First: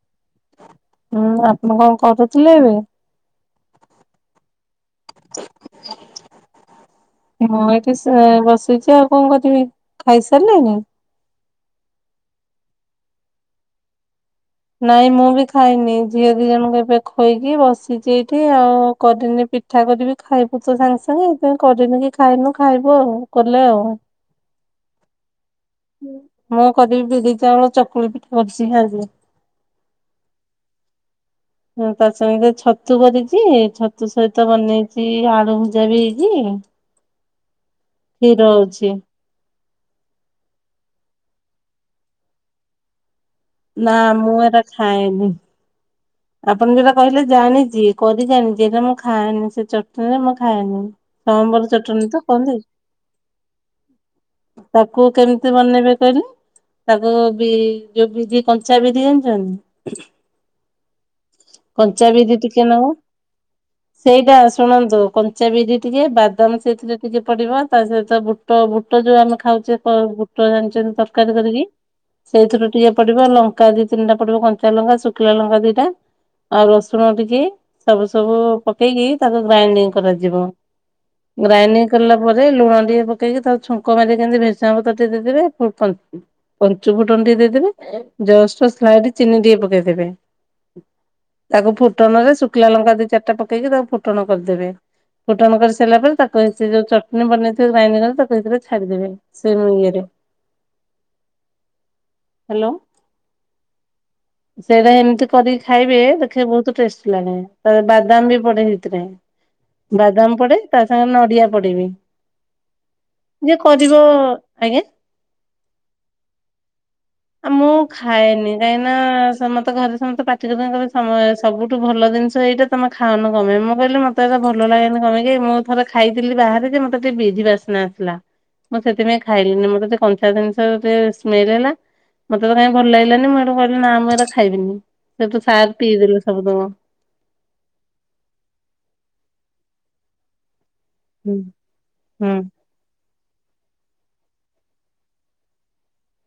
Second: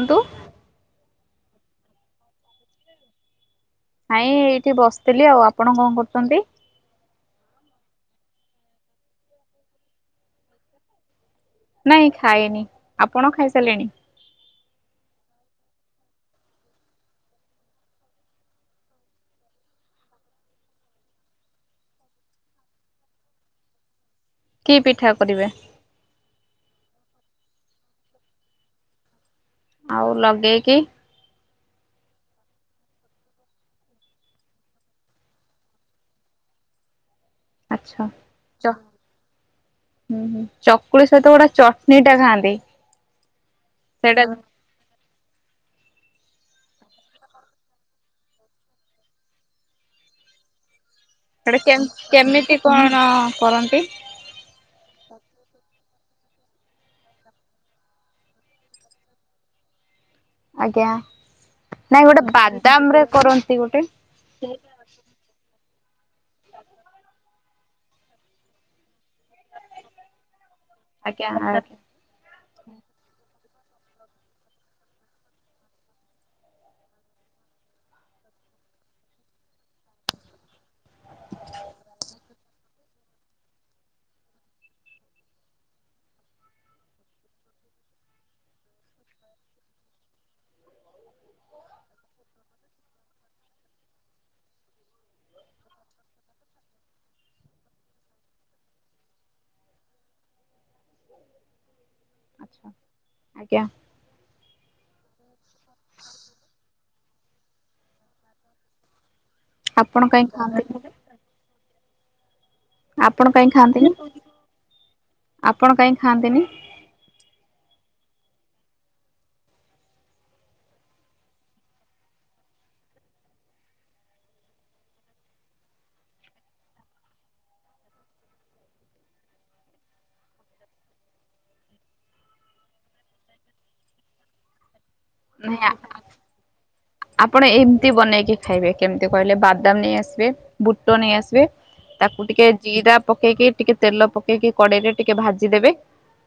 କୁହନ୍ତୁ। ହୁଁ ଆପଣ କଣ କରୁଥିଲେ ଏବେ? ନାଇଁ ଏଇଠି ବସିଥିଲି ଆଉ। ଆପଣ କଣ କରୁଛନ୍ତି? ମୁଁ ଏଇଠି ସେ ବସିଛି ଆଉ କଣ କରିବି। ଖାଇସାରିଲେଣିି? ନାଇଁ ଖାଇନି। ଆପଣ ଖାଇସାରିଲେଣି। ନାଇଁ ମୁଁ ବି ଖାଇନି। ଝିଅ ଦି ଜଣଙ୍କୁ ଏବେ ଖୋଇକି ବସିଛି ଏଇଠି, ଆଉ କରିନି ପିଠା କରିବି ଖାଇବୁ ତ ସାଙ୍ଗେ ସାଙ୍ଗେ। ସେଥିପାଇଁ କରିନି କି ଖାଇନୁ। ଖାଇବୁ ଆଉ କଲେ ଆଉ। କି ପିଠା କରିବେ? ମୁଁ କରିବି ବିରି ଚାଉଳ ଚକୁଳି ପିଠା। [unintelligible] ଆଉ ଲଗେଇକି। ହଁ ତା ସାଙ୍ଗେ ଛତୁ କରିଚି। ଛତୁ ସହିତ ବନେଇଛି ଆଳୁ ଭଜା ବି ହେଇଛି। [inaudible] କ୍ଷୀର ଅଛି। ଉଁ ହୁଁ। ଚକୁଳି ସହିତ ଗୋଟେ ଚଟନୀ ଟେ ଖାଆନ୍ତି। ନା ସେଇଟା ମୁଁ ଏରା ଖାଏନି। ଆପଣ ଯଉଟା କହିଲେ ଜାଣିଛି କରି ଜାଣିଚି। ଏରା ମୁଁ ଖାଇନି ସେ ଚଟଣୀ ରେ ମୁଁ ଖାଏନି। ସେଟା ସଅମ୍ବର କେମ ଚଟଣୀ ତ କେମିତି କହନ୍ତି। କଣ କରନ୍ତି? ତାକୁ କେମିତି ବନେଇବେ? କହିଲେ। ତାକୁ ବି ଯୋଉ ବିରି କଞ୍ଚା ବିରି ଜଣିଛନ୍ତି ଆଜ୍ଞା। ନାଇଁ ଗୋଟେ କଞ୍ଚାବିରି ଟିକେ ବାଦାମ ନବ। ରେ କରନ୍ତି ଗୋଟେ ସେଇଟା ଶୁଣନ୍ତୁ କଞ୍ଚା ବିରି ଟିକେ ବାଦାମ ସେଥିରେ ଟିକେ ପଡିବ। ତା ସହିତ ବୁଟ ବୁ ବୁଟ ଯୋଉ ଆମେ ଖାଉଛେ ବୁଟ ଜାଣିଛନ୍ତି ଆଜ୍ଞା ତରକାରୀ କରିକି। ଆଚ୍ଛା ସେଇଥିରୁ ଟିକେ ପଡିବ ଲଙ୍କା ଦି ତିନିଟା ପଡିବ କଞ୍ଚା ଲଙ୍କା ଶୁଖିଲା ଲଙ୍କା ଦିଟା। ଆଉ ରସୁଣ ଟିକେ। ସବୁ ସବୁ ପକେଇକି ତାକୁ ଗ୍ରାଇଣ୍ଡିଙ୍ଗ କରାଯିବ। ଗ୍ରାଇଣ୍ଡିଙ୍ଗ କଲା ପରେ ଲୁଣ ଟିକେ ପକେଇକି ତାକୁ ଛୁଙ୍କ ମାରିକି ଏମିତି ଭେରସୁଙ୍ଗା ପତ୍ର ଟିକେ ଦେଇଦେବେ। [unintelligible] ପଞ୍ଚୁ ଫୁଟନ ଟିକେ ଦେଇଦେବେ। ଜଷ୍ଟ ସ୍ଲାଇଡି ଚିନି ଟିକେ ପକେଇଦେବେ। ତାକୁ ଫୁଟଣ ରେ ଶୁଖିଲା ଲଙ୍କା ଦି ଚାରିଟା ପକେଇକି ତାକୁ ଫୁଟଣ କରିଦେବେ। ଫୁଟଣ କରି ସାରିଲା ପରେ ତାକୁ ସେ ଯୋଉ ଚଟଣି ବନେଇଥିବେ ଗ୍ରାଇଣ୍ଡିଙ୍ଗବତାକୁ ଏଇଥିରେ ଛାଡିଦେବେ। ସେ ଯୋଉ ଇଏରେ। [inaudible] ହ୍ୟାଲୋ, ଆଜ୍ଞା ସେଇରା ଏମିତି କରିକି ଖାଇବେ ଦେଖିବେ ବହୁତ ଟେଷ୍ଟି ଲାଗେ। ତା ବାଦାମ ବି ପଡେ ହେଇଥିରେ। ଆପଣ କାହିଁ ବାଦାମ ପଡେ ଖାଆନ୍ତିନି ତା ସାଙ୍ଗେ ନଡିଆ ପଡେ ବିି। ଆପଣ କାହିଁ ଖାଆନ୍ତିନି? ଆଜ୍ଞା ଆପଣ କାହିଁ ଖାଆନ୍ତିନି? ଆଉ ମୁଁ ଖାଏନି କାହିଁକି ନା ସମସ୍ତେ ଘରେ ସମସ୍ତେ ପା [unintelligible] ସମୟ ସବୁଠୁ ଭଲ ଜିନିଷ ଏଇଟା ତମେ ଖାଉନ କଣ ପାଇଁ। ମୁଁ କହିଲେ ମତେ ଏରା ଭଲ ଲାଗେନି କଣ ପାଇଁ କି ମୁଁ ଥରେ ଖାଇଥିଲି ବାହାରେ ଯେ ମତେ ଟିକେ ବିରି ବାସ୍ନା ଆସିଲା। ମୁଁ ସେଥିପାଇଁ ଖାଇଲିିନି ମୋତେ ଟିକେ କଞ୍ଚା ଜିନିଷ ଟିକେ ସ୍ମେଲ ହେଲା। ମତେ ତ କାଇଁ ଭଲ ଲାଗିଲାନି। ମୁଁ ଏଇଠୁ କହିଲ ନା ମୁଁ ଏରା ଖାଇବିନି। ସେଠୁ ସାର୍ ନାଁ, ପିଇଦେଲେ ସବୁତକ। ଆପଣ ଏମିତି ବନେଇକି ଖାଇବେ। କେମିତି କହିଲେ ବା ବାଦାମ ନେଇ ଆସିବେ, ବୁଟ ନେଇ ହୁଁ ଆସିବେ ତାକୁ ହୁଁ ଟିକେ ଜିରା ପକେଇକି ଟିକେ ତେଲ ପକେଇକି କଡେଇରେ ଟିକେ ଭାଜିଦେବେ।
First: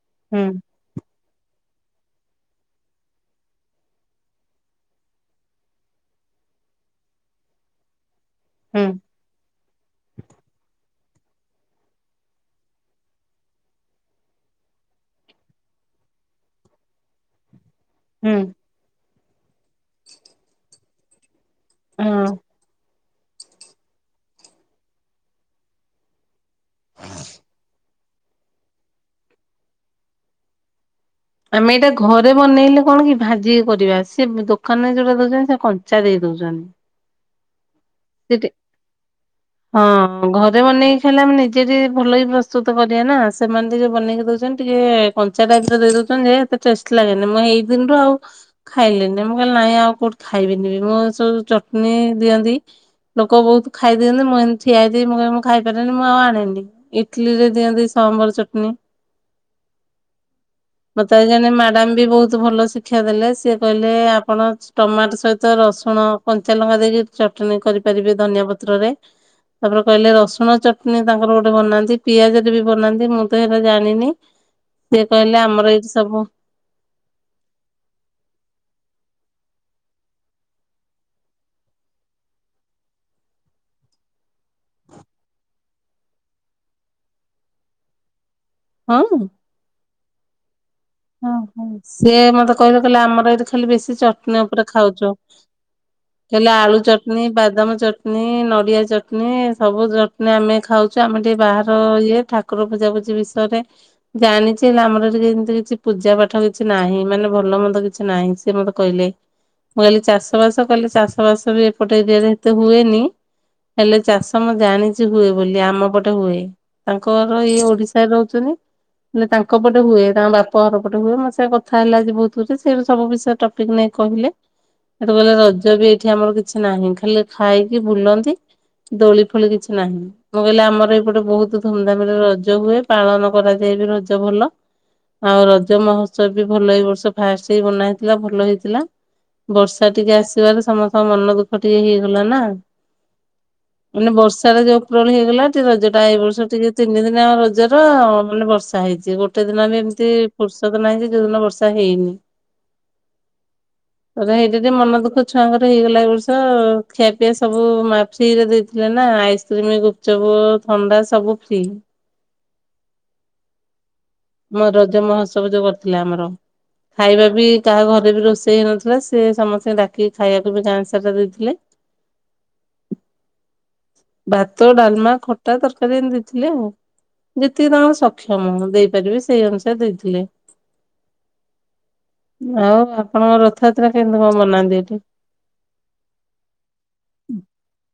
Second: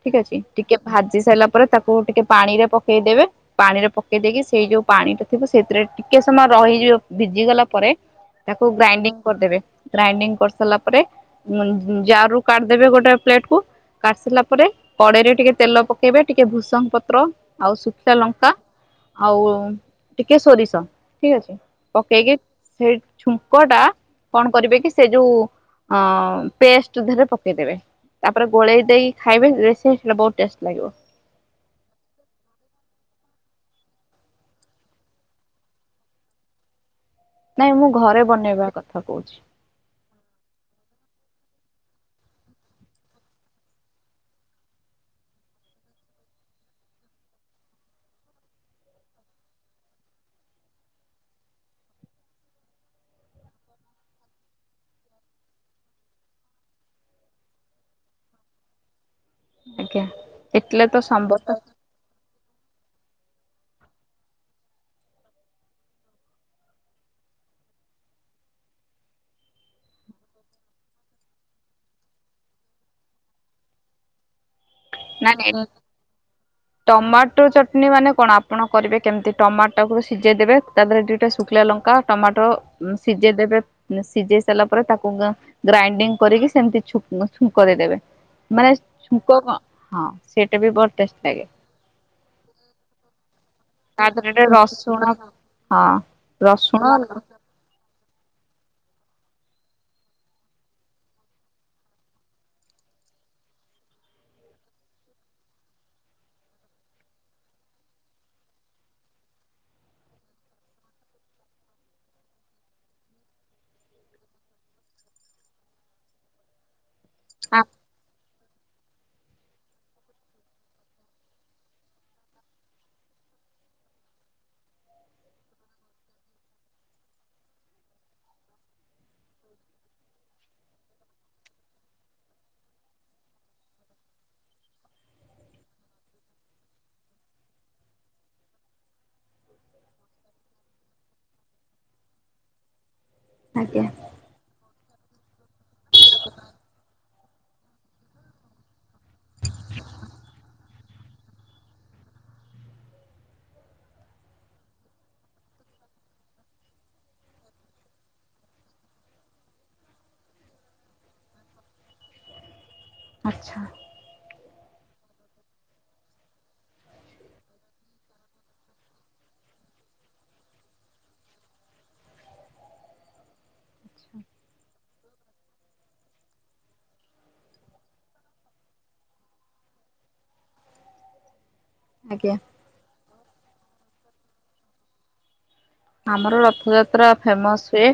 ଠିକ ଅଛି, ହୁଁ ଟିକେ ଭା ଜି ସାରିଲା ପରେ ତାକୁ ଟିକେ ପାଣି ରେ ପକେଇଦେବେ। ପାଣିରେ ପକେଇ ଦେଇକି ସେଇ ଯୋଉ ପାଣି ଟା ଥିବ ସେଥିରେ ଟିକେ ସମୟ ରହିଯିବ ଭିଜି ଗଲା ପରେ ତାକୁ ହୁଁ ଗ୍ରାଇଣ୍ଡିଙ୍ଗ କରିଦେବେ। ଗ୍ରାଇଣ୍ଡିଙ୍ଗ କରିସାରିଲା ପରେ ଜାର ରୁ କାଢିଦେବେ ଗୋଟେ ପ୍ଲେଟକୁ କାଢ଼ି ସାରିଲା ପରେ କଡେଇରେ ଟିକେ ତେଲ ପକେଇବେ ଟିକେ ଭୂସଙ୍ଗ ପତ୍ର ଆଉ ଶୁଖିଲା ହୁଁ। ଲ ଆଉ ଟିକେ ସୋରିଷ ଠିକ ଅଛି। ପକେଇକି ହଁ। ସେଇ ଛୁଙ୍କ ଟା କଣ କରିବେ କି ସେ ଯୋଉ ଅ ପେଷ୍ଟରେ ଦେହରେ ପକେଇଦବେ। ତାପରେ ଗୋଳେଇ ଦେଇକି ଖାଇବେ [unintelligible] ବହୁତ ଟେଷ୍ଟ ଲାଗିବ। ଆମେ ଏଇଟା ଘରେ ବନେଇଲେ କଣ କି ଭାଜିକି କରିବା ସେ ଦୋକାନରେ ଯୋଉଟା ଦୋଉଚନ୍ତି ସେ କଞ୍ଚା ଦେଇ ଦୋଉଚନ୍। ନାଇଁ ମୁଁ ଘରେ ବନେଇବା କଥା କୋଉଚି। ରେ ବନେଇକି ଖାଇଲେ ଆମେ ନିଜେ ଦି ଭଲକି ପ୍ରସ୍ତୁତ କରିବା ନାଁ ସେମାନେ ଟିକେ ବନେଇକି ଦୋଉଚନ୍ତି ଟିକେ କଞ୍ଚାଟା ଟାଇପ୍ ର ଦେଇ ଦୋଉଚନ୍ତି ଯେ ହେତେ ଟେଷ୍ ଲାଗେନି ମୁଁ ହେଇ ଦିନଠୁ ଆଉ ଖାଇଲିିନି ମୁଁ କହିଲି ନାଇଁ ଆଉ କୋଉଠି ଖାଇବି ଇନି ମୁଁ ସବୁ ଚଟନୀ ଦିଅନ୍ତି। ଲୋକ ବୋହୁତ ଖାଇ ଦିଅନ୍ତି ମୁଁ ଏନ୍ ଠିଆ ହେଇଥିବି ମୁଁ କହି ମୁଁ ଖାଇପାରେନି ମୁଁ ଆଉ ଆଣେନି ଇଟଲିରେ ଦିଅନ୍ତି ସା ଅମର ଚଟନୀ ଆଜ୍ଞା ଇଟିଲି ତ ମତେ ଆଉ ସମ୍ବର ଜଣେ ମଡ଼ାମ୍ ବି ବୋହୁତ ଭଲ ଶିକ୍ଷା ଦେଲେ ସିଏ କହିଲେ ଆପଣ ଟମାଟ ସହିତ ରସୁଣ କଞ୍ଚାଲଙ୍କା ଦେଇକି ଚଟଣୀ କରି ପା ଯିବେ ଧନିଆ ପତ୍ରରେ। ତାପରେ କହିଲେ ରସୁଣ ଚଟନୀ ତାଙ୍କର ଗୋଟେ ବନାନ୍ତି ପିଆଜରେ ବି ବନାନ୍ତି ମୁଁ ତ ହେରା ଜାଣିନି। ସେ ନାଁ କହିଲେ ନାଁ ଆମର ଏଇଠି ସବୁ ଟମାଟୋ ଚଟନୀ ମାନେ କଣ ଆପଣ କରିବେ କେମିତି ଟମାଟାକୁ ସିଜେଇ ଦେବେ ତା ଧେରେ ଦିଟା ଶୁଖିଲା ଲଙ୍କା ଟମାଟୋ ଉଁ ସିଜେଇ ଦେେବେ ସିଜେ ଇ ସାରିଲା ପରେ ତାକୁ ଗ୍ରାଇଣ୍ଡିଙ୍ଗ କରିକି ସେମିତି ଛୁ ଛୁଙ୍କ ଦେଇଦେବେ ମାନେ ଛୁଙ୍କ ହଁ ସେ ଓ ହୋ ସିଏ ମତେ କହିଲେ କହିଲେ ଆମର ଏଠି ଖାଲି ବେଶୀ ତା ଦେହରେ ଚଟନୀ ଟିକେ ଓପରେ ରସୁଣ ଖାଉଚୁ। ହଁ ହେଲେ ଆଳୁ ରସୁଣ ଆଜ୍ଞା ଚଟନୀ ବାଦାମ ଚଟ୍ ନୀ ନଡ଼ିଆ ଚଟନୀ ସବୁ ଚଟନୀ ଆମେ ଖାଉଚୁ ଆମେ ଟିକେ ବାହାର ଇଏ ଠାକୁର ପୂଜା ପୂ ଜି ବିଷୟରେ ଜାଣିଚି ହେଲେ ଆମର ଏଠି ଯେନ୍ତି କିଛି ପୂଜା ପାଠ କିଛି ନାହିଁ ମାନେ ଭଲ ମନ୍ଦ କିଛି ନାହିଁ ସିଏ ମତେ କହିଲେ। ମୁଁ କହିଲିି ଚାଷ ବାସ କଇଲେ ଚାଷ ବାସ ବି ଏପଟ ଏରିଆରେ ହେତେ ହୁଏନି। ହେଲେ ଚାଷ ମୁଁ ଜାଣିଚି ହୁଏ ବୋଲି ଆମ ପଟେ ହୁଏ। ତାଙ୍କର ଇଏ ଓଡ଼ିଶାରେ ରହୁଚନ୍ତି ହେଲେ ତାଙ୍କ ପଟେ ହୁଏ ତାଙ୍କ ବା ପହର ପଟେ ହୁଏ ମୋ ସା କଥା ହେଲେ ଆଜି ବୋହୁତ ଖୁସି ସିଏ ବି ସବୁ ବିଷୟ ଟପିକ୍ ନେଇ କହିଲେ। ହେଠୁ କହିଲେ ରଜ ବି ଏଇଠି ଆମର କିଛି ନାହିଁ ଖାଲି ଖାଇକି ବୁଲନ୍ତି। ଦୋଳି ଫୋଳି କିଛି ନାହିଁ ମୁଁ କହିଲି ଆମର ଏଇପଟେ ବୋହୁତ ଧୁମଧାମ୍ ରେ ରଜ ହୁଏ ପାଳନ କରାଯାଏ। ଏଇଠି ରଜ ଭଲ। ଆଉ ରଜ ମହୋତ୍ସବ ବି ଭଲ ଏଇ ବର୍ଷ ଫାଷ୍ଟେ କି ବନା ହେଇଥିଲା ଭଲ ହେଇଥିଲା। ବର୍ଷା ଟିକେ ଆସିବାରେ ସମସ୍ତଙ୍କ ମନ ଦୁଃଖ ଟିକେ ହେଇଗଲା ନାଁ। ମାନେ ବର୍ଷାର ଯୋଉ ପ୍ରଳି ହେଇଗଲା ଟିକେ ରଜଟା ଏଇ ବର୍ଷ ଟିକେ ତିନି ଦିନ ଯାଙ୍କ ରଜର ମାନେ ବର୍ଷା ହେଇଚି ଗୋଟେ ଦିନ ନି ତି ଫୁର୍ଷତ ନାହିଁ କି ଯୋଉଦିନ ବର୍ଷା ହେଇନି। ତର ହେଇଟା ଟିଏ ମନ ଦୁଃଖ ଛୁଆଙ୍କର ହେଇଗଲା ଏ ବର୍ଷ ଖିଆ ପିଆ ସବୁ ମା ଫ୍ରିରେ ଦେଇଥିଲେ ନା ନାଁ ଆଇସ୍କ୍ରିମ୍ ଗୁପଚୁପ୍ ଥଣ୍ଡା ସବୁ ଫ୍ରି। ଆଚ୍ଛା। ମୋ ରଜ ମହତ୍ସବ ଯୋଉ କରିଥିଲେ ଆମର। ଖାଇବା ବି କାହା ଘରେ ବି ରୋଷେଇ ହେଇନଥିଲା ସିଏ ସମସ୍ତିଙ୍କି ଡାକି ଖାଇବାକୁ ବି ଗାଁ ସାରା ଦେଇଥିଲେ। [inaudible] ଭାତ ଡାଲମା ଖଟା ତରକାରୀ ଏନ୍ତି ଦେଇଥିଲେ ଆଉ। ଯେତିକି ତାଙ୍କ ସକ୍ଷମ ଦେଇପାରିବେ ସେଇ ଅନୁସାରେ ଦେଇଥିଲେ। ଆଜ୍ଞା ଆଉ ଆପଣଙ୍କ ରଥଯାତ୍ରା କେନ୍ତି କଁ ମନାନ୍ତି ଏଇଠି? ଆମର ରଥଯାତ୍ରା ଫେମସ ହୁଏ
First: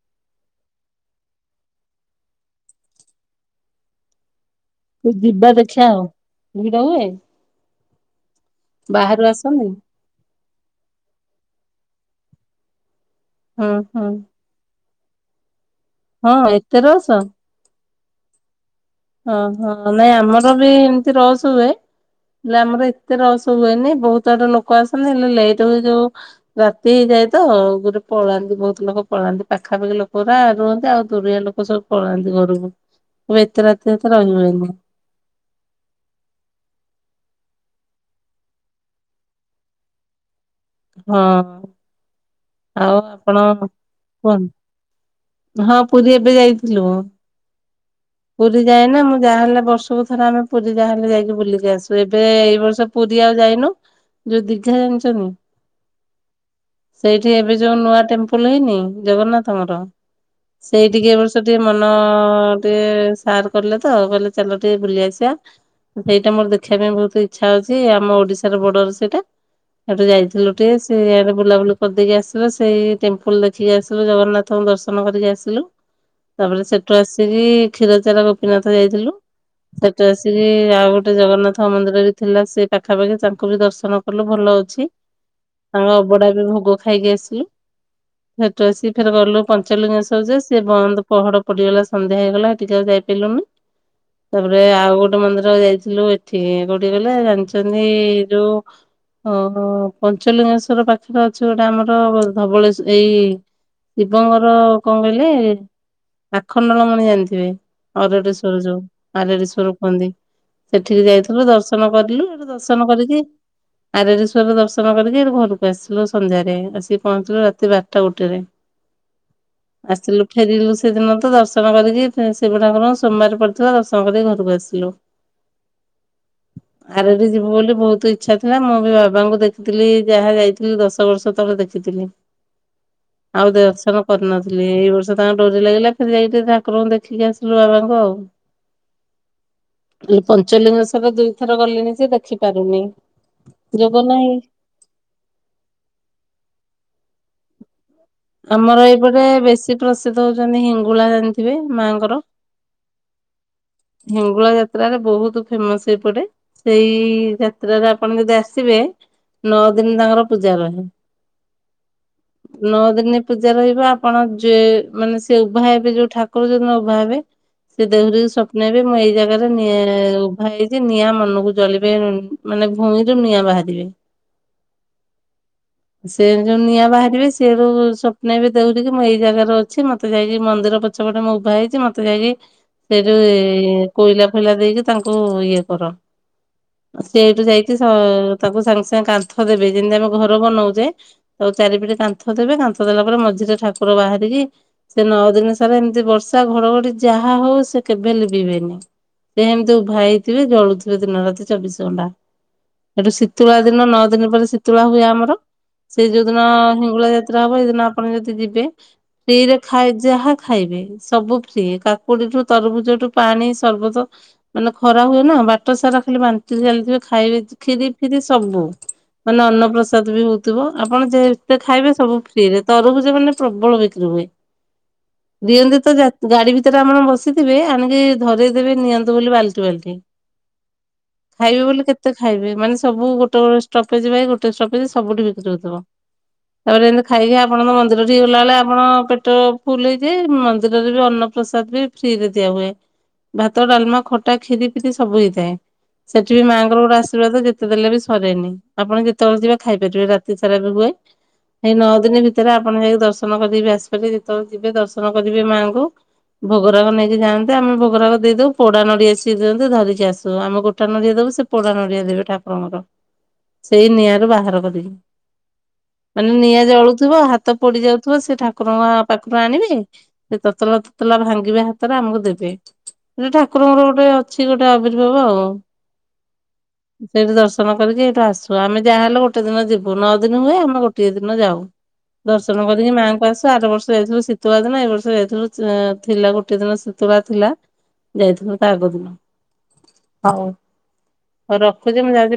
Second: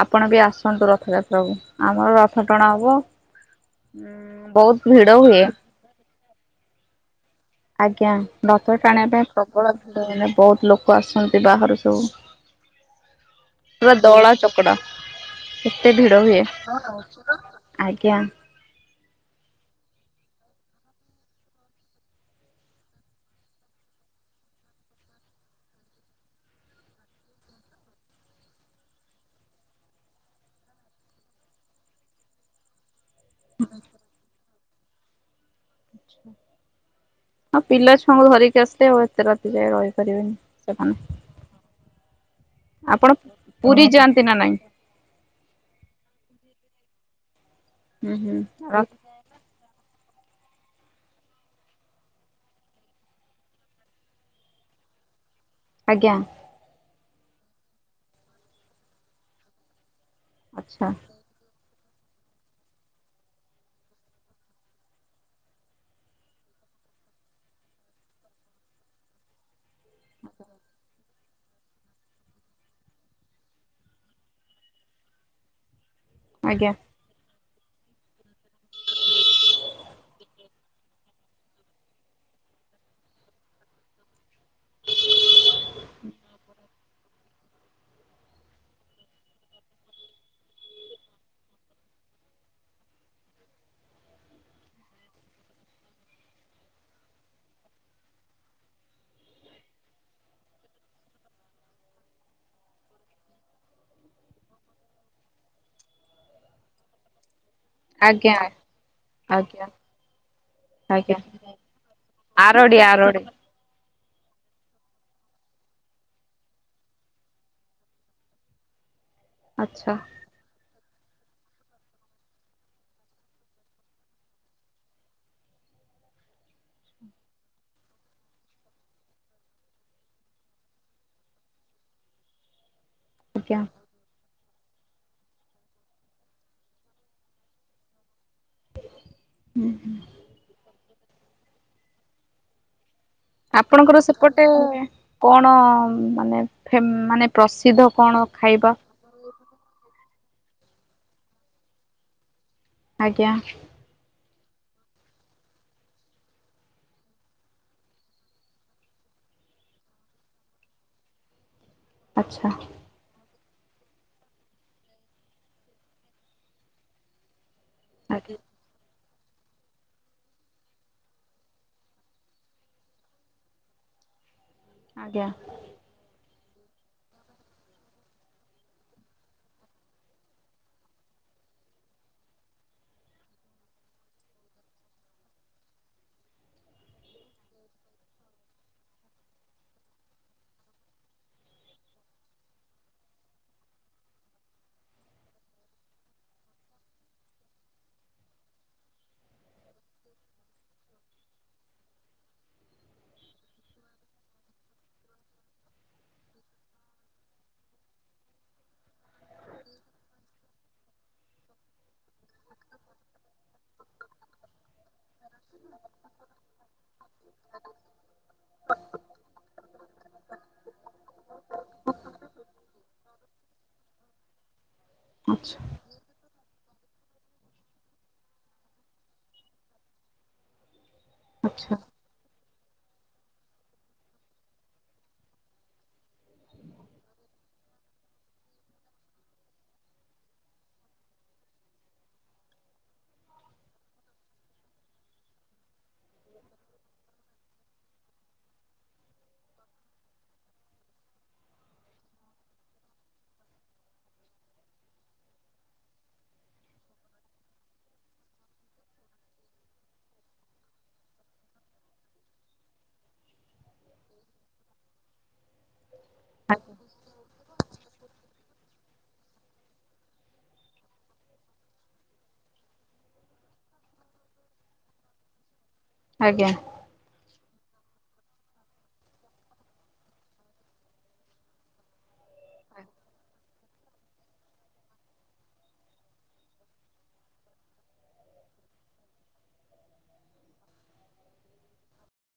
ଆପଣ ବି ଆସନ୍ତୁ ରଥଯାତ୍ରାକୁ ଆମର ରଥ ଟଣା ହବ ଉଁ ବହୁତ ଭିଡ଼ ହୁଏ। ଭିଡ଼ ହୁଏ? ଆଜ୍ଞା ରଥ ଟାଣିବା ବାହାରୁ ପାଇଁ ଆସନ୍ତି। ପ୍ରବଳ ଭିଡ଼ ହେନେ ବହୁତ ଲୋକ ଆସନ୍ତି ବାହାରୁ ସବୁ। ହୁଁ ପୁରା ହୁଁ ଦଳା ଚକଡ଼ା। କେତେ ଭିଡ଼ ହଁ ହୁଏ? ଏତେ ରସ ଆଜ୍ଞା। ଓହୋ ନାଇଁ ଆମର ବି ଏମତି ରସ୍ ହୁଏ। ହେଲେ ଆମର ଏତେ ରସ୍ ହୁଏନି ବହୁତ ଆଡ଼ୁ ଲୋକ ଆସନ୍ତି ହେଲେ ଲେଟ୍ ହୁଏ ଯୋଉ ରାତି ଏଇଯା ଯାଏ ତ ଗୋଟେ ପଳାନ୍ତି ବହୁତ ଲୋକ ପଳାନ୍ତି ପାଖାପାଖି ଲୋକ ଉରା ରୁହନ୍ତି ଆଉ ଦୂରିଆ ଲୋକ ସବୁ ପଳା ନ୍ତି ଘରକୁ କହିବେ ଏତେ ରାତିରେ। ରହିବାକୁ। ହଁ ପିଲାଛୁଆଙ୍କୁ ଧରିକି ଆସିଲେ ଆଉ ଏତେ ରାତି ଯାଇ ରହିପାରିବେନି। ସେମାନେ। ହଁ। ଆଉ ଆପଣ ପୁରୀ ଯାଆନ୍ତି ନା ନାଇଁ? କୁହନ୍ତୁ ହଁ ପୁରୀ ଏ ଏବେ ଯାଇଥିଲୁ ହୁଁ ହୁଁ ପୁରୀ ର ଯାଏନା ମୁଁ ଯାହାହେଲେ ବର୍ଷ କୁ ଥ ଥରେ ଆମେ ପୁରୀ ଯାହା ହେଲେ ଯାଇକି ବୁଲିକି ଆସୁ ଏବେ ଏଇ ବର୍ଷ ପୁରୀ ଆଉ ଯାଇନୁ। ଯୋଉ ଦୀଘା ଜାଣିଛନ୍ତି। ଆଜ୍ଞା। ସେଇଠି ଏବେ ଯୋଉ ନୂଆ ଟେମ୍ପଲ ହେଇନି ଜଗନ୍ନାଥଙ୍କର ଆଚ୍ଛା ସେଇଠିକି ଏ ବର୍ଷ ଟିକେ ମନ ଟିକେ ସାର କଲେ ତ କହିଲେ ଚାଲ ଟିକେ ବୁଲି ଆସିବା। ସେଇଟା ମୋର ଦେଖିବା ପାଇଁ ବହୁତ ଇଚ୍ଛା ହଉଛି ଆମ ଓଡିଶାର ବର୍ଡର ସେଇଟା। ସେଠୁ ଯାଇଥିଲୁ ଟିକେ ସେ ଆଡେ ବୁଲାବୁଲି କରିଦେଇକି ଆସିଲୁ ସେଇ ଟେମ୍ପଲ ଦେଖିକି ଆସିଲୁ ଜଗନ୍ନାଥଙ୍କୁ ଦର୍ଶନ କରିକି ଆସିଲୁ। ତାପରେ ଆଜ୍ଞା ସେଠୁ ଆସିକି କ୍ଷୀରଚୋରା ଗୋପୀନାଥ ଯାଇଥିଲୁ। ସେଠି ଆସିକି ଆଉ ଗୋଟେ ଜଗନ୍ନାଥ ମନ୍ଦିର ବି ଥିଲା ସେ ପାଖାପାଖି ତାଙ୍କୁ ବି ଦର୍ଶନ କଲୁ। ଭଲ ଅଛି ଆଉ ଅଭଡା ବି ଭୋଗ ଖାଇକି ଆସିଲୁ। ସେଠୁ ଆସି ଫେରେ ଗଲୁ ପଞ୍ଚଲିଙ୍ଗେଶ୍ୱର ଯେ ସିଏ ବନ୍ଦ ପହଡ ପଡିଗଲା ସନ୍ଧ୍ୟା ହେଇଗଲା ହେଠିକି ଆଉ ଯା ପିଲୁନି। ତାପରେ ଆଉ ଗୋଟେ ମନ୍ଦିର ଯାଇଥିଲୁ ଏଠି କୋଉଠି କହିଲେ ଜାଣିଛନ୍ତି ଯୋଉ। ଓ ପଞ୍ଚଲିଙ୍ଗେଶ୍ଵର ପାଖରେ ଅ ଛି ଗୋଟେ ଆମର ଧବଳେଶ୍ଵର ଏଇ ଶିବଙ୍କର କଣ କହିଲେ? ଆଖଣ୍ଡଳ ମଣି ଜାଣିଥିବେ ଆଜ୍ଞା ଅରେଡେଶ୍ଵର ଯୋଉ ଆଜ୍ଞା। ଆରେଡେଶ୍ଵର କୁହନ୍ତି। ସେଠିକି ଆଜ୍ଞା ଯାଇଥିଲୁ ଦର୍ଶନ କରିଲୁ ସେଠୁ ଆରଡି ଦର୍ଶନ କରିକି। ଆରଡି ଆରେଡେଶ୍ଵରରେ ଦର୍ଶନ କରିକି ଘରକୁ ଆସିଲୁ। ସନ୍ଧ୍ୟାରେ ଆସିକି ପହଞ୍ଚିଲୁ ରାତି ବାରଟା ଗୋଟେରେ ଆଚ୍ଛା ଆସିଲୁ ଫେରିଲୁ। ସେଦିନ ତ ଦର୍ଶନ କରିକି ଶିବ ଠାକୁରଙ୍କର ସୋମବାର ପଡିଥିବା ଦର୍ଶନ କରିକି ଘରକୁ ଆସିଲୁ। ଆରଡି ଯିବୁ ବୋଲି ବହୁତ ଇଚ୍ଛା ଥିଲା ମୁଁ ବି ବାବାଙ୍କୁ ଦେଖିଥିଲି ଯାହା ଯାଇଥିଲି ଦଶ ବର୍ଷ ତଳେ ଦେଖିଥିଲି ଆଉ ଆଜ୍ଞା। ଦର୍ଶନ କରିନ ଥିଲି ଏଇ ବର୍ଷ ତାଙ୍କ ଡୋରି ଲାଗିଲା ଫେରେ ଯାଇକି ଟିକେ ଠାକୁରଙ୍କୁ ଦେଖିକି ଆସିଲୁ ବାବାଙ୍କୁ ଆଉ। ପଞ୍ଚଲିଙ୍ଗେଶ୍ୱର ଦୁଇଥର ଗଲିଣି ଯେ ଦେଖି ପାରୁନି। ଯୋଗ ଆପଣଙ୍କର ନାହିଁ। ସେପଟେ କଣ ମାନେ ଫ ମାନେ ପ୍ରସିଦ୍ଧ କଣ ଖାଇବା? ଆମର ଏଇପଟେ ବେଶୀ ପ୍ରସିଦ୍ଧ ହଉଛନ୍ତି ହିଙ୍ଗୁଳା ଜାଣିଥିବେ ମାଆଙ୍କର। ଆଜ୍ଞା। ହିଙ୍ଗୁଳା ଯାତ୍ରାରେ ବହୁତ ଫେମସ ଏଇପଟେ ସେଇ ଯାତ୍ରାରେ ଆପଣ ଯଦି ଆସିବେ। ନଅ ଦିନ ତାଙ୍କର ପୂଜା ରହେ। ଆଚ୍ଛା। ନଅ ଦିନ ପୂଜା ରହିବ ଆପଣ ଯେ ମାନେ ସେ ଉଭା ହେବେ ଯୋଉ ଠାକୁର ଜଉଦିନ ଉଭା ହେବେ। ସେ ଦେହରୁ ଆଜ୍ଞା। ସ୍ୱପ୍ନ ହେବେ ମୁଁ ଏଇଯା ନିଁ ଉଭା ହେଇଛି ନିଆଁ ମନକୁ ଜଳିବେ ମାନେ ଭୂଇଁ ରୁ ନିଆଁ ବାହାରିବେ। ଆଜ୍ଞା। ସେ ଯେଉଁ ନିଆଁ ବାହାରିବେ ସେଠୁ ସ୍ୱପ୍ନଇବେ ଦେଉଠିକି ମୁଁ ଏଇ ଜାଗାରେ ଅଛି ମୋତେ ଯାଇକି ମନ୍ଦିର ପଛପଟେ। ମୁଁ ଉଭା ହେଇଛି ମତେ ଯାଇକି ସେଇଠି କୋଇଲା ଫୋଇଲା ଦେଇକି ତାଙ୍କୁ ଇଏ କର। ସେଇଠୁ ଯାଇକି ତାକୁ ସାଙ୍ଗେ ସାଙ୍ଗେ କାନ୍ଥ ଦେବେ ଯେମିତି ଆମେ ଘର ବନଉ। ତ ଚାରିପିଟେ କାନ୍ଥ ଦେବେ କାନ୍ଥ ଦେଲା ପରେ ମଝିରେ ଠାକୁର ବାହାରିକି ସେ ନଅ ଦିନ ସାରା। ଏମିତି ବର୍ଷା ଘଡଘଡି ଯାହା ହଉ ସେ କେବେ ଲିଭିବେନି। ସେ ଏମିତି ଉଭା ହେଇଥିବେ ଜଳୁଥିବେ ଦିନ ରାତି ଚବିଶ ଘଣ୍ଟା। ସେଠୁ ଶୀତୁଳା ଦିନ ନଅ ଦିନ ପରେ ଶୀତୁଳା ହୁଏ ଆମର। ସେ ଯୋଉଦିନ ହିଙ୍ଗୁଳା ଯାତ୍ରା ହବ, ସେଇଦିନ ଆପଣ ଯଦି ଯିବେ ଫ୍ରୀରେ ଖାଇ ଯାହା ଖାଇ ଖାଇବେ ସବୁ ଫ୍ରି କାକୁଡିଠୁ ତରଭୁଜଠୁ ପାଣି ସର୍ବତ ମାନେ ଖ ରା ହୁଏ ନା ବାଟ ସାରା ଖାଲି ବାଣ୍ଟି ଚାଲିଥିବେ, ଖାଇବେ ଖିରି ଫିରି ସବୁ। ମାନେ ଅନ୍ନପ୍ରସାଦ ବି ହଉ ଆପଣ ଯେତେ ଖାଇବେ ସବୁ ଫ୍ରିରେ। ତରଭୁଜ ମାନେ ପ୍ରବଳ ବିକ୍ରି ହୁଏ। ଆଚ୍ଛା ଦିଅନ୍ତି ତ ଯା ଗାଡି ଭିତରେ ଆପଣ ବସିଥିବେ ଆଣିକି ଧରେଇ ଦେବେ, ନିଅନ୍ତୁ ବୋଲି ବାଲ୍ଟି ବାଲ୍ଟି। ଖାଇବେ ଆଚ୍ଛା ବୋଲି କେତେ ଖାଇବେ, ମାନେ ସବୁ ଗୋଟେ ଗୋଟେ ଷ୍ଟପେଜ ବାଇ ଗୋଟେ ଷ୍ଟପେଜ୍ ସବୁଠି ବି କ୍ରି ହଉଥିବ। ତାପରେ ଏମିତି ଖାଇକି ଆପଣଙ୍କ ମନ୍ଦିର ଠିକେ ଗଲା ବେଳେ ଆପଣ ପେଟ ଫୁଲ ହେଇଯାଏ, ମନ୍ଦିରରେ ବି ଅନ୍ନ ପ୍ରସାଦ ବି ଫ୍ରିରେ ଦିଆ ହୁଏ। ଭାତ, ଡାଲମା, ଖଟା, ଖିରି ଫିରି ସବୁ ହେଇଥାଏ। ସେଠି ବି ମାଆଙ୍କର ଗୋଟେ ଆଶୀର୍ବାଦ ଯେତେ ଦେଲେ ବି ସରେନି, ଆପଣ ଯେତେବେଳେ ଯିବେ ଖାଇପାରିବେ। ରାତି ସାରା ବି ହୁଏ। ସେଇ ନଅ ଦିନ ଭିତରେ ଆପଣ ଯାଇକି ଦର୍ଶନ କରି କି ବି ଆସିପାରିବେ, ଯେତେବେଳେ ଯିବେ ଦର୍ଶନ କରିବେ ମାଆଙ୍କୁ। ଭୋଗରାକ ନେଇକି ଯାନ୍ତେ ଆମେ ଭୋଗରାକ ଦେଇଦଉ, ପୋଡା ନଡିଆ ସିଏ ଦିଅନ୍ତି ଧରିକି ଆସୁ। ଆମେ ଗୋଟା ନଡିଆ ଦଉ ସେ ପୋଡା ନଡିଆ ଦେବେ, ଠାକୁରଙ୍କର ସେଇ ନିଆଁରୁ ବାହାର କରିକି। ମାନେ ନିଆଁ ଜଳୁଥିବ ହାତ ପୋଡି ଯାଉଥିବ ସେ ଠାକୁରଙ୍କ ପାଖରୁ ଆଣିବେ। ସେ ତତଲା ତତଲା ଭାଙ୍ଗିବେ ହାତରେ ଆମକୁ ଦେବେ। ଏମିତି ଠାକୁରଙ୍କର ଗୋଟେ ଅଛି ଗୋଟେ ଆର୍ବିଭାବ ଆଉ। ଆଜ୍ଞା। ସେଇଠି ଦର୍ଶନ କରିକି ସେଇଠୁ ଆସୁ, ଆମେ ଯାହାହେଲେ ଗୋଟେ ଦିନ ଯିବୁ। ନ ଦିନ ହୁଏ ଆମେ ଗୋଟିଏ ଦିନ ଯାଉ। ଦର୍ଶନ କରିକି ମାଆଙ୍କୁ ଆସୁ। ଆର ବର୍ଷ ଯାଇଥିଲୁ ଶୀତବାର ଦିନ ଏଇ ବର୍ଷ ଯାଇଥିଲୁ ଥିଲା ଗୋଟେ ଦିନ ଥିଲା ଯାଇଥିଲୁ ତା ଆଗ ଦିନ। ହଉ ରଖୁଛି, ମୁଁ ଯାଉଛି